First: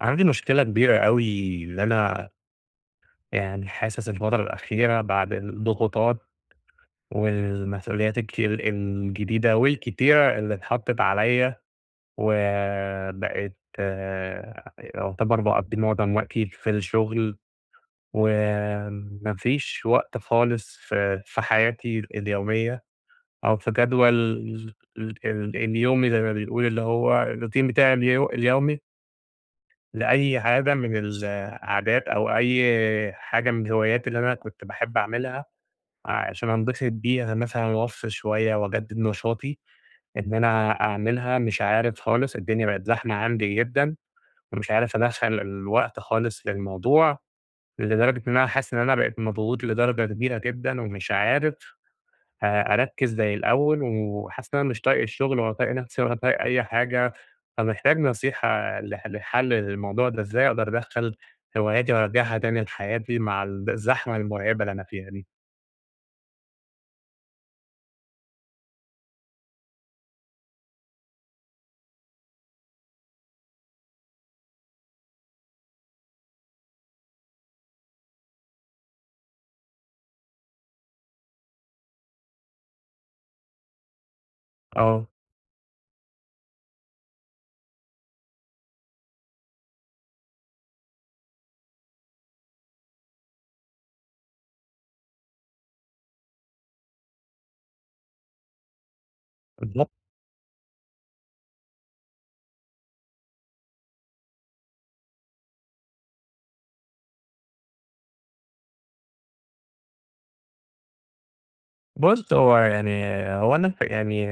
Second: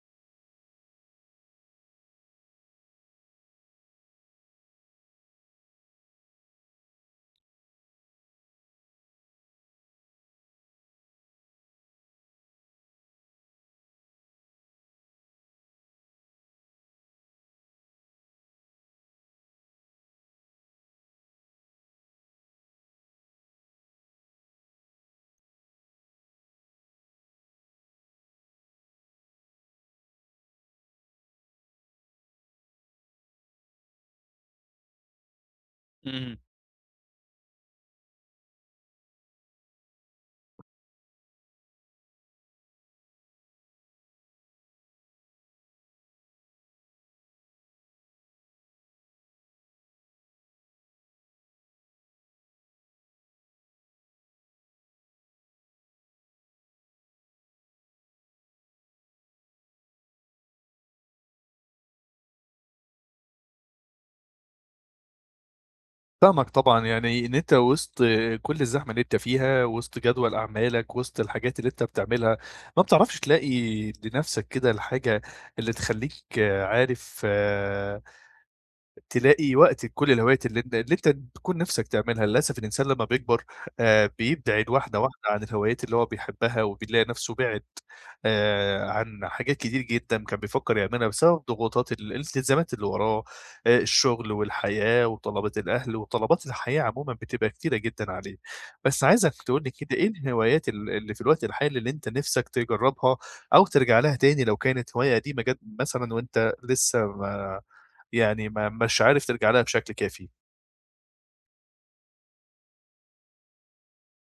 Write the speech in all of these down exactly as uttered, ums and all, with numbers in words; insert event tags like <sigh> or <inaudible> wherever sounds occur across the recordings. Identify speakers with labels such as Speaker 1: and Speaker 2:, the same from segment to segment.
Speaker 1: عندي مشكلة كبيرة أوي، اللي أنا يعني حاسس الفترة الأخيرة بعد الضغوطات، والمسؤوليات الك الجديدة والكتيرة اللي إتحطت عليَّ، وبقيت يُعتبر باقضي معظم وقتي في الشغل، وما فيش وقت خالص ف في حياتي اليومية أو في جدول ال ال اليومي زي ما بيقول، اللي هو الروتين بتاعي الي اليومي. لأي عادة من العادات أو أي حاجة من الهوايات اللي أنا كنتَ باحب أعملها،
Speaker 2: إمم.
Speaker 1: عشان أنبسط بيها مثلًا، و أفصل شويّة وأجدد نشاطي، إن أنا أعملها، مش عارف خالص، الدنيا بقت زحمة عندي جدًا، ومش عارف أدخل الوقت خالص في الموضوع، لدرجة إن أنا حاسس إن أنا بقيت مضغوط لدرجة كبيرة جدًا، ومش عارف أ أركز زي الأوّل، وحاسس إن أنا مش طايق الشغل، ولا طايق نفسي ولا أي حاجة. فمحتاج نصيحة ل لحل الموضوع ده إزاي، أقدر أدخل هواياتي و أرجعها تاني لحياتي مع ال الزحمة المرعبة اللي أنا فيها دي؟
Speaker 2: فاهمك طبعًا، يعني إن أنت وسط كل الزحمة اللي أنت فيها، وسط جدول أعمالك وسط الحاجات اللي أنت بتعملها، ما بتعرفش تلاقي لنفسك كده الحاجة اللي تخليك عارف تلاقي وقتك لكل الهوايات اللي أنت اللي أنت بتكون نِفسَك تعملها، للأسف الإنسان لما بيكبر آآ، بيبدعد واحدة
Speaker 1: آه.
Speaker 2: واحدة عن الهوايات اللي هو بيحبها، وبيلاقي نفسه بِعِد آآ، عن حاجات كتيرة جدًا كان بيفكر يعملها بسبب ضغوطات ال الالتزامات اللي وراه، آآ، الشغل والحياة وطلبات الأهل وطلبات الحياة عمومًا بتبقى كتيرة جدًا عليه، بس عايزك تقول لي
Speaker 1: بالضبط.
Speaker 2: كده إيه الهوايات ال اللي في الوقت الحالي اللي أنت نفسك تجرّبها، أو ترجع لها تاني لو كانت هواية قديمة جد مثلًا وأنت لسه ما يعني ما مش عارف ترجع لها بشكل كافي؟
Speaker 1: بُصّ، هو يعني هو أنا ف يعني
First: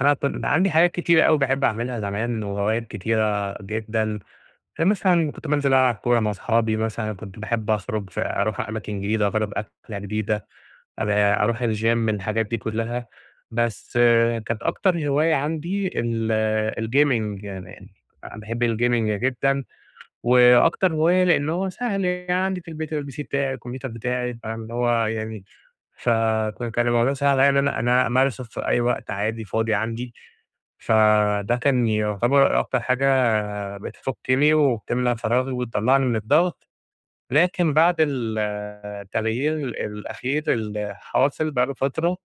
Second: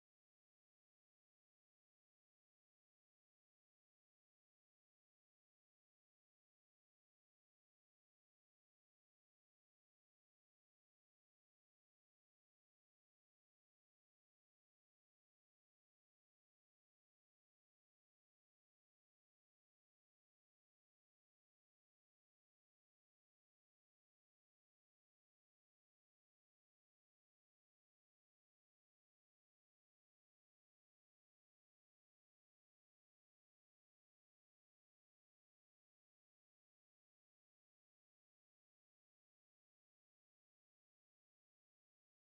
Speaker 1: أنا أصلًا عندي حاجات كتيرة أوي باحب أعملها زمان وهوايات كتيرة جدًا، فمثلًا كنت بانزل ألعب كورة مع صحابي مثلًا، كنت باحب أخرج ف أرُوح أماكن جديدة، أجرب أكلة جديدة، أل أرُوح الجيم، الحاجات دي كلها، بس كانت أكتر هواية عندي ال الgaming يعني باحب الgaming جدًا، وأكتر هواية لأن هو سهل يعني، عندي في البيت الPC بتاعي، الكمبيوتر بتاعي، فاهم؟ اللي هو يعني فك كان الموضوع سهل عليَّ إن أنا أنا أمارسه في أي وقت عادي فاضي عندي، فده كان يُعتبر أكتر حاجة بتفكني وبتملا فراغي وتطلعني من الضغط، لكن بعد ال التغيير الأخير اللي حاصل بقى له فترة،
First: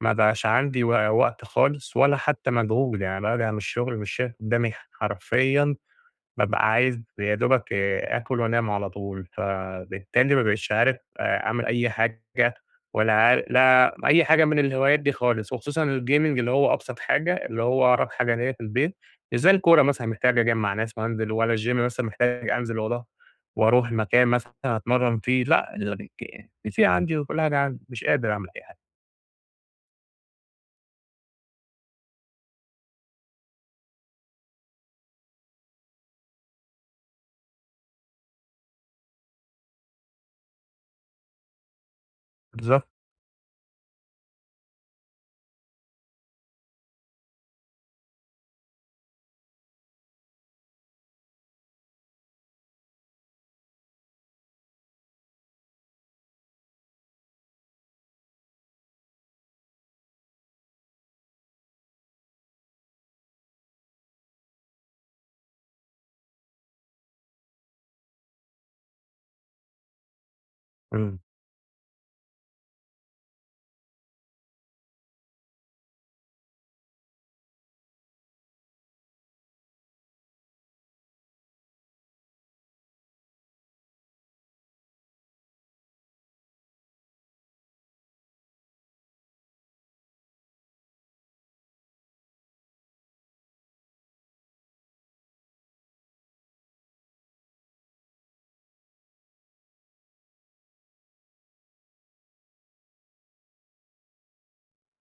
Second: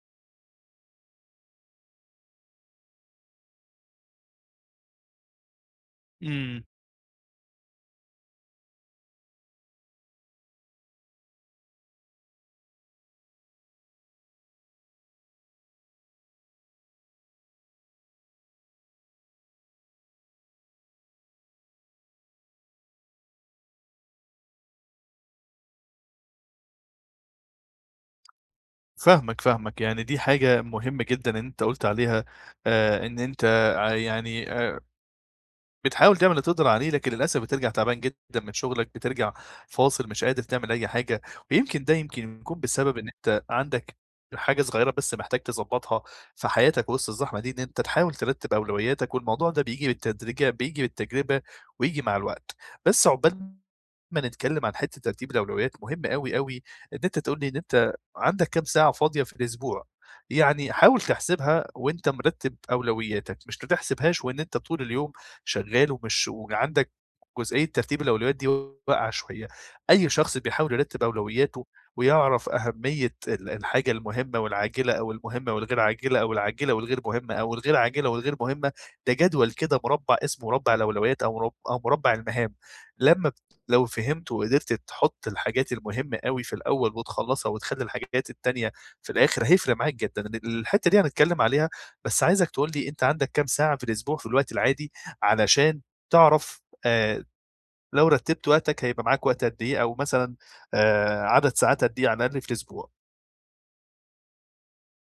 Speaker 1: ما بقاش عندي و وقت خالص ولا حتى مجهود، يعني بارجع من الشغل مش شايف قدامي حرفيًا،
Speaker 2: إمم.
Speaker 1: بابقى عايز يا دوبك آكل وأنام على طول، فبالتالي ما بقيتش عارف أ أعمل أي حاجة ولا عار لا أي حاجة من الهوايات دي خالص، وخصوصًا الgaming اللي هو أبسط حاجة، اللي هو أقرب حاجة ليّا في البيت، مش زي الكورة مثلًا محتاج أجمّع ناس وأنزل والّا الجيم مثلًا محتاج أنزل وارو وارُوح مكان مثلًا أتمرن فيه، لأ <unintelligible> الPC عندي وكل حاجة عندي، مش قادر أعمل أي حاجة.
Speaker 2: فاهمك فاهمك، يعني دي حاجة مهمة جدًا إن أنت قلت عليها آآ، إن أنت ع يعني آآ بتحاول تعمل اللي تقدر عليه، لكن للأسف بترجع تعبان جدًا من شغلك، بترجع فاصل مش قادر تعمل أي حاجة، ويمكن ده يمكن يكون
Speaker 1: بالضبط.
Speaker 2: بسبب إن أنت عندك حاجة صغيرة بس محتاج تضبّطها في حياتك وسط الزحمة دي، إن أنت تحاول ترتب أولوياتك، والموضوع ده بييجي بالتدريجة بييجي بالتجربة وييجي مع الوقت، بس عقبال ما نتكلم عن حتّة ترتيب الأولويات، مهم أوي أوي إن أنت تقول لي إن أنت عندك كام ساعة فاضية في الأسبوع؟ يعني حاول تحسبها وأنت مرتب أولوياتك، مش بتحسبهاش وإن أنت طول اليوم شغال ومش وعندك جزئية ترتيب الأولويات دي واقعة شوية. أي شخص بيحاول يرتب
Speaker 1: إمم.
Speaker 2: أولوياته ويعرف أهمية ال الحاجة المهمة والعاجلة أو المهمة والغير عاجلة أو العاجلة والغير مهمة أو الغير عاجلة والغير مهمة، ده جدول كده مربع اسمه مربع الأولويات أو مر أو مربع المهام، لمّا لو فهمته وقدرت تحط الحاجات المهمة أوي في الأول وتخلّصها وتخلّي الحاجات التانية في الآخر، هيفرق معاك جدًا إن الحتّة دي هنتكلم عليها بس عايزك تقول لي أنت عندك كام ساعة في الأسبوع في الوقت العادي علشان تعرف آآ، لو رتبت وقتك هيبقى معاك وقت قدّ إيه، أو مثلًا آآ، عدد ساعات قدّ إيه على الأقل في الأسبوع؟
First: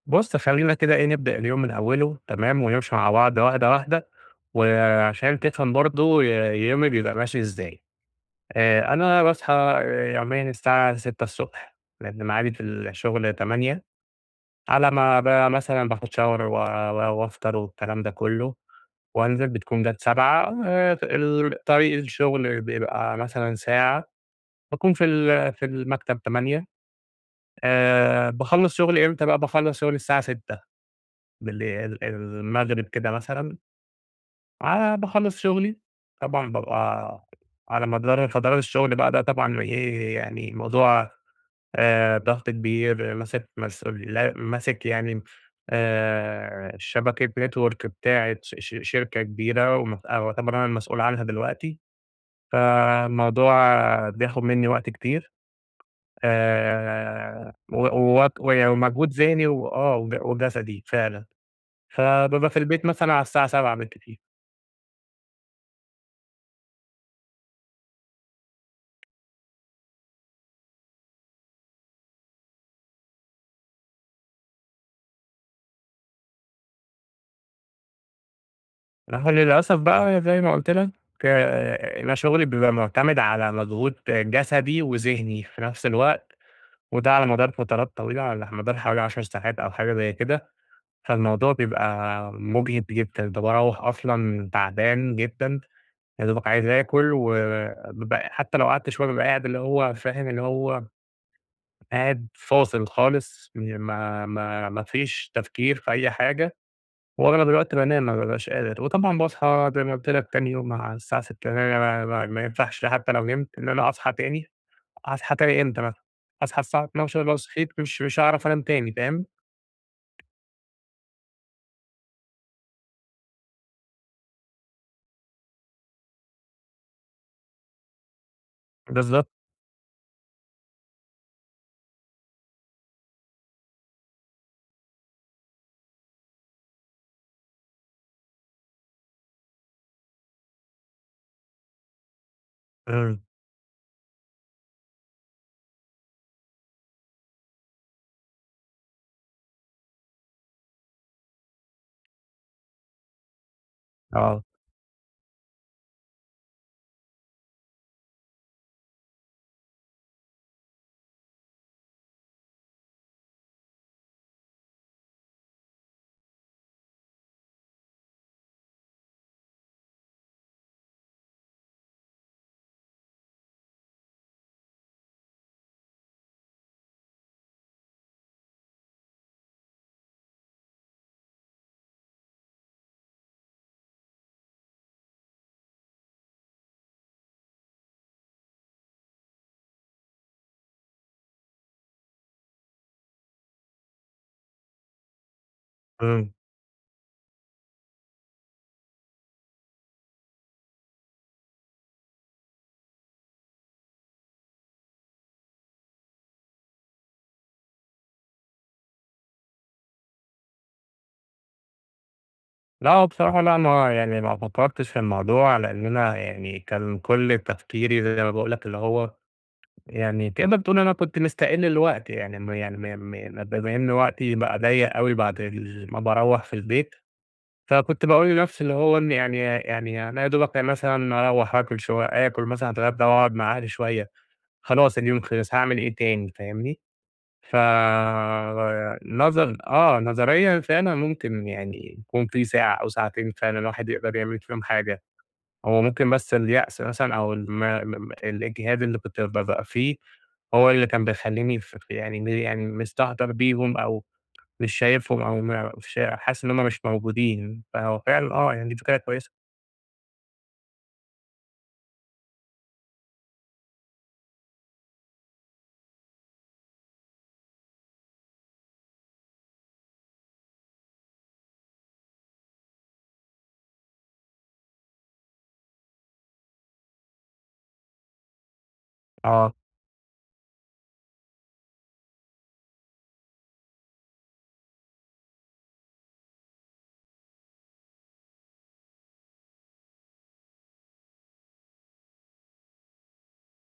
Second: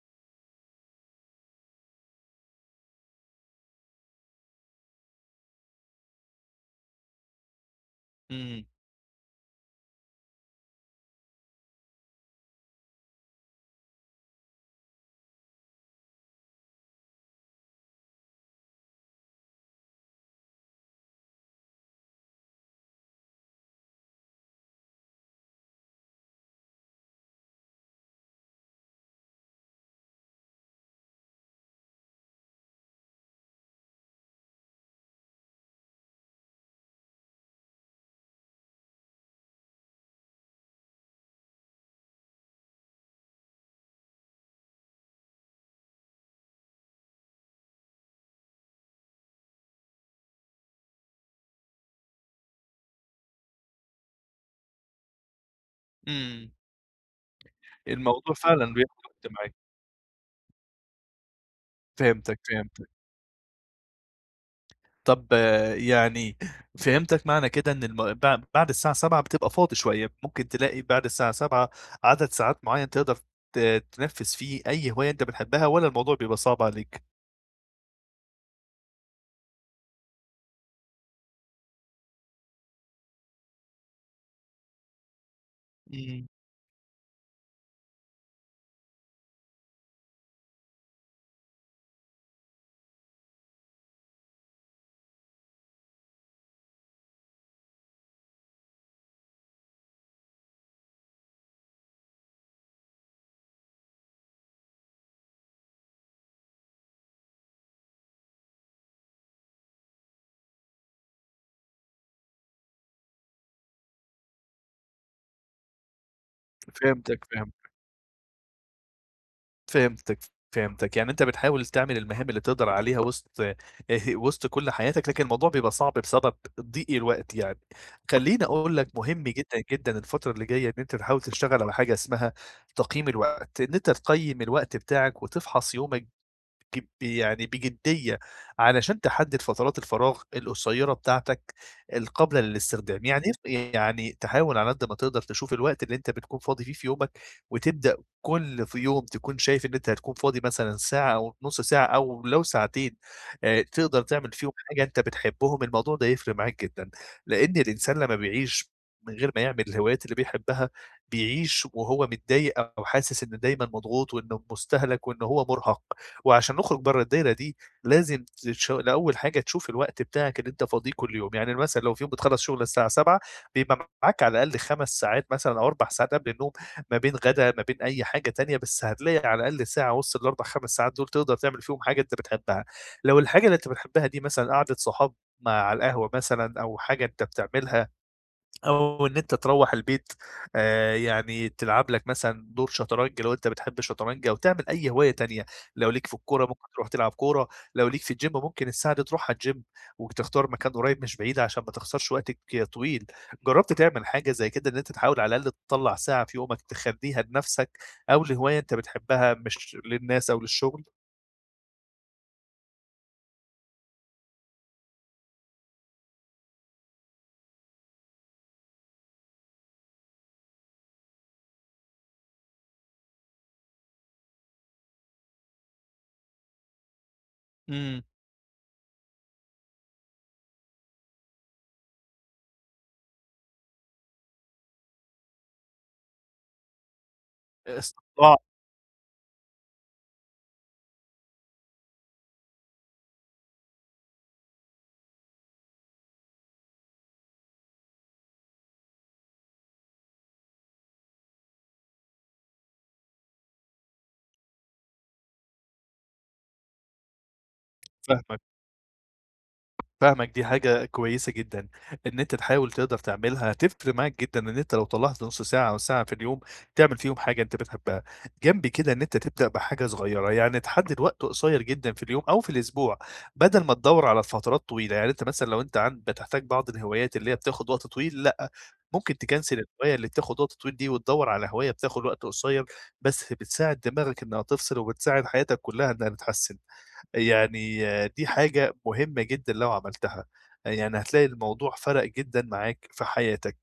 Speaker 1: بُصّ، خلينا كده إيه نبدأ اليوم من أوله، تمام؟ ونمشي مع بعض واحدة واحدة، وعشان تفهم برضو ي يومي بيبقى ماشي إزاي،
Speaker 2: امم.
Speaker 1: آآ، أنا باصحى آآ، يوميًا الساعة ستة الصبح لأن ميعادي في الشغل تمانية، على ما ب مثلًا باخد Shower و و وأفطر والكلام ده كله، وأنزل بتكون جات سبعة، آآ، ت الطريق الشغل بيبقى مثلًا ساعة، باكون في ال في المكتب تمانية، آآ، باخلّص شغلي إمتى بقى؟ باخلص شغلي الساعة ستة بالليل المغرب كده مثلًا ع باخلّص شغلي، طبعًا بابقى على مدار فترات الشغل بقى ده طبعًا إيه يعني الموضوع آآ، ضغط كبير، ماسك مسؤول ل ماسك يعني آآ، شبكة Network بتاعة ش ش شركة كبيرة ومتأ ويعتبر أنا المسؤول عنها دلوقتي، فالموضوع بياخد مني وقت كتير،
Speaker 2: امم،
Speaker 1: آآ، و واك
Speaker 2: الموضوع فعلًا بياخد
Speaker 1: ومجهود
Speaker 2: وقت
Speaker 1: ذهني
Speaker 2: معاك.
Speaker 1: وآه وج وجسدي فعلًا،
Speaker 2: فهمتك
Speaker 1: فبابقى في البيت
Speaker 2: فهمتك.
Speaker 1: مثلًا على الساعة سبعة بالكتير.
Speaker 2: طب يعني فهمتك معنى كده إن الم بع بعد الساعة سبعة بتبقى فاضي شوية، ممكن تلاقي بعد الساعة سبعة عدد ساعات معين تقدر ت تنفّذ فيه أي هواية أنت بتحبها والّا الموضوع بيبقى صعب عليك؟
Speaker 1: ما هو للأسف بقى زي ما قلت لك، آآ، أنا شغلي بيبقى مُعتمد على مجهود جسدي وذهني في نفس
Speaker 2: امم.
Speaker 1: الوقت، وده على مدار فترات طويلة، على مدار حوالي عشر ساعات أو حاجة زي كده، فالموضوع بيبقى مجهِد جدًا، كنت باروّح أصلًا تعبان جدًا يا دوبك عايز آكل و و ب حتى لو قعدت شوية بابقى قاعد اللي هو فاهم اللي هو قاعد فاصل خالص، ي ما ما ما فيش تفكير في أي حاجة، وأغلب الوقت بانام، ما بابقاش قادر، وطبعًا باصحى زي ما قلت لك تاني يوم على الساعة ستة، <unintelligible> ما ينفعش حتى لو نمت إن أنا أصحى تاني، هاصحى تاني إمتى مثلًا؟ هاصحى الساعة اتناشر،
Speaker 2: فهمتك،
Speaker 1: لو
Speaker 2: فهمتك.
Speaker 1: صحيت مش مش هأعرف أنام تاني، فاهم؟
Speaker 2: فهمتك، فهمتك، يعني أنت بتحاول تعمل المهام اللي تقدر عليها وسط آآ وسط كل حياتك، لكن الموضوع بيبقى صعب بسبب ضيق الوقت يعني، خليني أقول لك مهم
Speaker 1: بالضبط.
Speaker 2: جدًا جدًا الفترة اللي جاية إن أنت تحاول تشتغل على حاجة اسمها تقييم الوقت، إن أنت تقيّم الوقت بتاعك وتفحص يومك ج يعني بجدية علشان تحدد فترات الفراغ القصيّرة بتاعتك القابلة للاستخدام،
Speaker 1: امم.
Speaker 2: يعني إيه يعني تحاول على قدّ ما تقدر تشوف الوقت اللي أنت بتكون فاضي فيه في يومك، وتبدأ كل ف يوم تكون شايف إن أنت هتكون فاضي مثلًا ساعة أو نُص ساعة أو لو ساعتين آآ تقدر تعمل
Speaker 1: آه.
Speaker 2: فيهم حاجة أنت بتحبهم، الموضوع ده هيفرق معاك جدًا لأن الإنسان لما بيعيش من غير ما يعمل الهوايات اللي بيحبها بيعيش وهو متضايق أو حاسس إنه دايمًا مضغوط وإنه مستهلَك وإنه هو مرهق، وعشان نخرج بره الدايرة دي لازم تش الأول حاجة تشوف الوقت بتاعك اللي أنت فاضيه كل يوم، يعني مثلًا لو في يوم بتخلص شغل الساعة سبعة بيبقى معاك على الأقل خمس ساعات مثلًا أو أربع ساعات قبل النوم، ما بين غدا ما بين أي حاجة تانية، بس هتلاقي على الأقل ساعة وسط الأربع خمس ساعات دول تقدر تعمل فيهم حاجة أنت بتحبها، لو الحاجة اللي أنت بتحبها دي مثلًا قعدة صحاب م على القهوة مثلًا أو حاجة أنت بتعملها، أو إن أنت تروّح البيت آآ، يعني تلعب لك مثلًا دور شطرنج لو أنت بتحب الشطرنج أو تعمل أي هواية تانية، لو ليك في
Speaker 1: امم.
Speaker 2: الكورة ممكن ترُوح تلعب كورة، لو ليك في الجيم ممكن الساعة دي ترُوحها الجيم وتختار مكان قريّب مش بعيد علشان ما تخسرش وقتك ك طويل، جربت تعمل حاجة زي كده إن أنت تحاول على الأقل تطلّع ساعة في يومك تخليها لنفسك، أو لهواية أنت بتحبها مش للناس أو للشغل؟
Speaker 1: لأ هو بصراحة لأ ما هو يعني ما فكَّرتِش في الموضوع، لأن أنا يعني كان كل التفكيري زي ما باقول لك اللي هو يعني تقدَر تقول أنا كنت مِستَقِل الوقت يعني مي م مي يعني ما بما إن وقتي بقى ضَيَّق أوي بعد ال ما باروَّح في البيت،
Speaker 2: إمم.
Speaker 1: فكنت باقول لنفسي اللي هو إن يعني يع يع يعني أنا يا دوبك مثلًا أروح آكل شوي آكل مثلًا اتغدي وأقعد مع أهلي شويّة، خلاص اليوم خلص هاعمِل إيه تاني، فاهمني؟
Speaker 2: استطلاع.
Speaker 1: فب نظن آه نظريًا فعلًا ممكن يعني يكون في ساعة أو ساعتين فعلًا الواحد يقدر يعمل فيهم حاجة، هو ممكن بس اليأس مثلًا أو الم م م الإجهاد اللي كنت ب بأبقى فيه، هو اللي كان بيخليني ف ف يعني م يعني مِستهتَر بيهم أو مش شايفهم أو م فش ح حاسس إن هم مِش موجودين، فهو فعلًا
Speaker 2: فاهمَك.
Speaker 1: آه يعني دي فكرة كويّسة.
Speaker 2: فاهمَك دي حاجة كويّسة جدًا، إن أنتَ تحاوِل تِقدَر تعملها هتفرق معاك جدًا إن أنتَ لو طلَّعت نص ساعة أو ساعة في اليوم تِعمِل فيهم حاجة أنت بتحبها. جَنب كده إن أنتَ تبدأ بحاجة صغيّرة، يعني تحدد وقت قصيّر جدًا في اليوم أو في الإسبوع، بدل ما تدوَّر على فترات طويلة، يعني أنت مثلًا لو أنت عند بتحتاج بعض الهِوايات اللي هي بتاخد وقت طويل لأ، ممكن
Speaker 1: آه.
Speaker 2: تكَنسِل الهواية اللي بتاخد وقت طويل دي وتدوَّر على هواية بتاخد وقت قصيّر، بس بتساعد دماغك إنّها تفصِل وبتساعد حياتَك كلّها إنّها تتحسن. يعني دي حاجة مهمَّة جدًا لو عملتها، يعني هتلاقي الموضوع فَرَق جدًا معاك في حياتك،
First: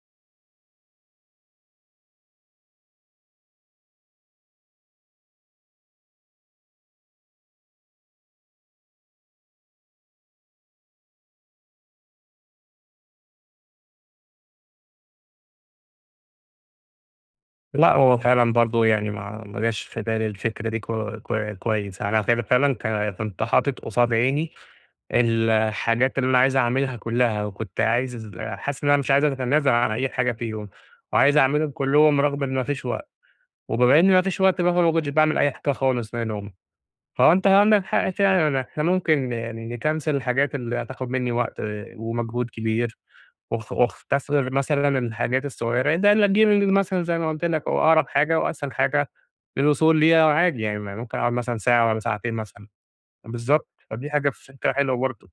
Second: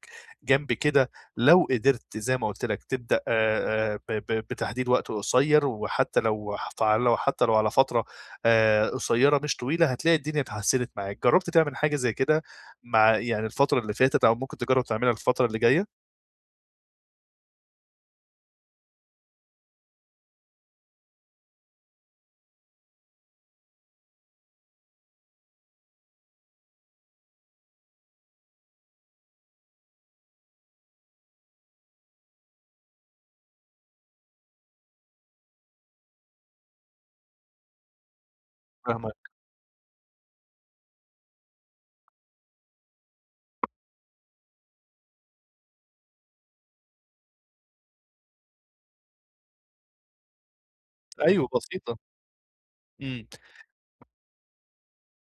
Speaker 2: جَنب كده لو قدِرت زي ما قُلت لَك تبدأ آآ آآ ب ب بتحديد وقت قصيّر وحتّى لو حتع لو حتّى لو على فترة آآ قصيّرة مش طويلة هتلاقي الدنيا اتحسنت معاك، جرَّبت تعمل حاجة زي كده؟ مع يعني الفترة اللي فاتت أو ممكن تجرَّب تعمِلها الفترة اللي جايّة؟
Speaker 1: لأ هو فعلًا برضو يعني ما ما جاش في بالي الفكرة دي ك ك كويّس، أنا ف فعلًا ك كنت حاطط قصاد عيني الحاجات اللي أنا عايز أعملها كلّها، وكنت عايز حاسس إن أنا مش عايز أتنازل عن أي حاجة فيهم، وعايز أعملهم كلّهم رغم إن ما فيش وقت، وبما إن ما فيش وقت بقى فما كنتش باعمل أي حاجة خالص منهم، فهو أنت عندك حق فعلًا إحنا
Speaker 2: فاهمك.
Speaker 1: ممكن يعني نكنسل الحاجات اللي هتاخد مِنّي وقت ومجهود كبير، واخ واختصر مثلًا الحاجات الصغيّرة <unintelligible> الgaming مثلًا زي ما قلت لك هو أقرب حاجة وأسهل حاجة، للوصول ليها وعادي يعني، ما ممكن أقعد
Speaker 2: .أيوه
Speaker 1: مثلًا ساعة
Speaker 2: بسيطة.
Speaker 1: والَّا ساعتين مثلًا
Speaker 2: إمم.
Speaker 1: بالضبط، فدي حاجة فكرة حلوة برضو.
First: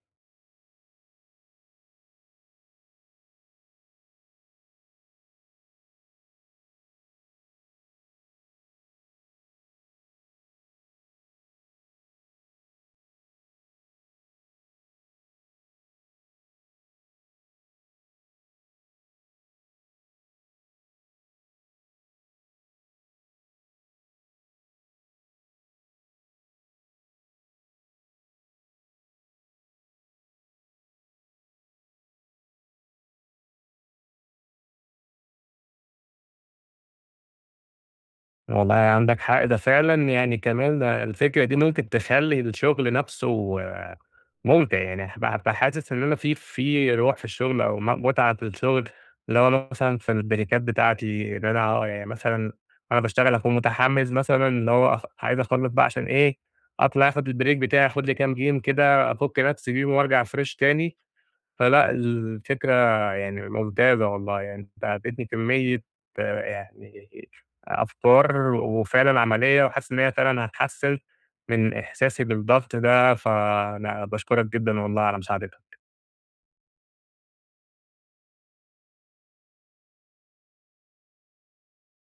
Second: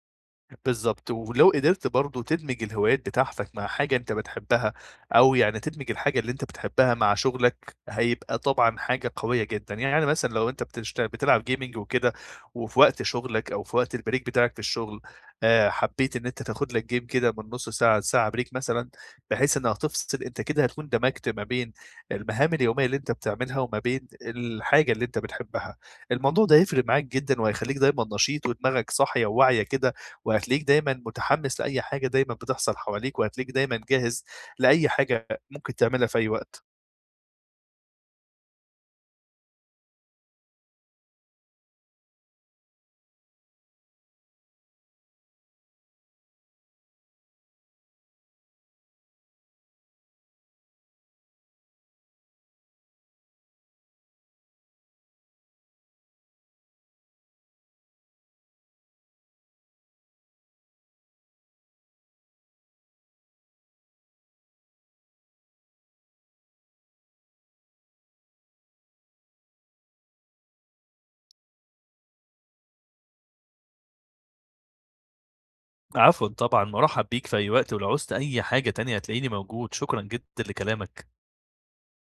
Speaker 2: بالضبط ولو قدرت برضو تدمج الهوايات بتاعتك مع حاجة أنت بتحبها، أو يعني تدمج الحاجة اللي أنت بتحبها مع شغلك، هيبقى طبعًا حاجة قويّة جدًا، يعني مثلًا لو أنت بتشت بتلعب gaming وكده وفي وقت شغلك أو في وقت البريك بتاعك في الشغل، آآ حبّيت إن أنت تاخد لك جيم كده من نص ساعة لساعة بريك مثلًا بحيث إنّها تفصِل، أنت كده هتكون دمجت ما بين المهام اليوميّة اللي أنت بتعملها وما بين الحاجة اللي أنت بتحبها، الموضوع ده هيفرق معاك جدًا، وهيخليك دايمًا نشيط ودماغك صاحية وواعية كده، وهتلاقيك دايمًا متحمّس لأي حاجة، دايمًا بتحصَل حواليك وهتلاقيك دايمًا جاهز لأي حاجة ممكن تعملها في أي وقت.
Speaker 1: والله عندك حق ده فعلًا يعني ده كمان الفكرة دي ممكن تخلّي الشغل نفسه مُمتِع يعني، فحاسس إن أنا في في روح في الشغل أو م متعة في الشغل اللي هو مثلًا في البريكات بتاعتي إن أنا يعني مثلًا أنا باشتغل أكون متحمّس مثلًا اللي هو أخ عايز أخلص بقى عشان إيه أطلع أخد البريك بتاعي أخد لي كام جيم كده افك نفسي بيهم, وأرجع فريش تاني، فلأ الفكرة يعني ممتازة والله يعني أنت اديتني كميّة آآ يعني أفكار وفعلًا عمليّة وحاسس إن هي فعلًا هتحسن من إحساسي بالضبط ده، فأنا باشكرك جدًا والله على مساعدتك.
Speaker 2: عفوًا طبعًا مُرحَّب بيك في أي وقت، ولو عُزت أي حاجة تانية هتلاقيني موجود شكرًا جدًا لكلامك.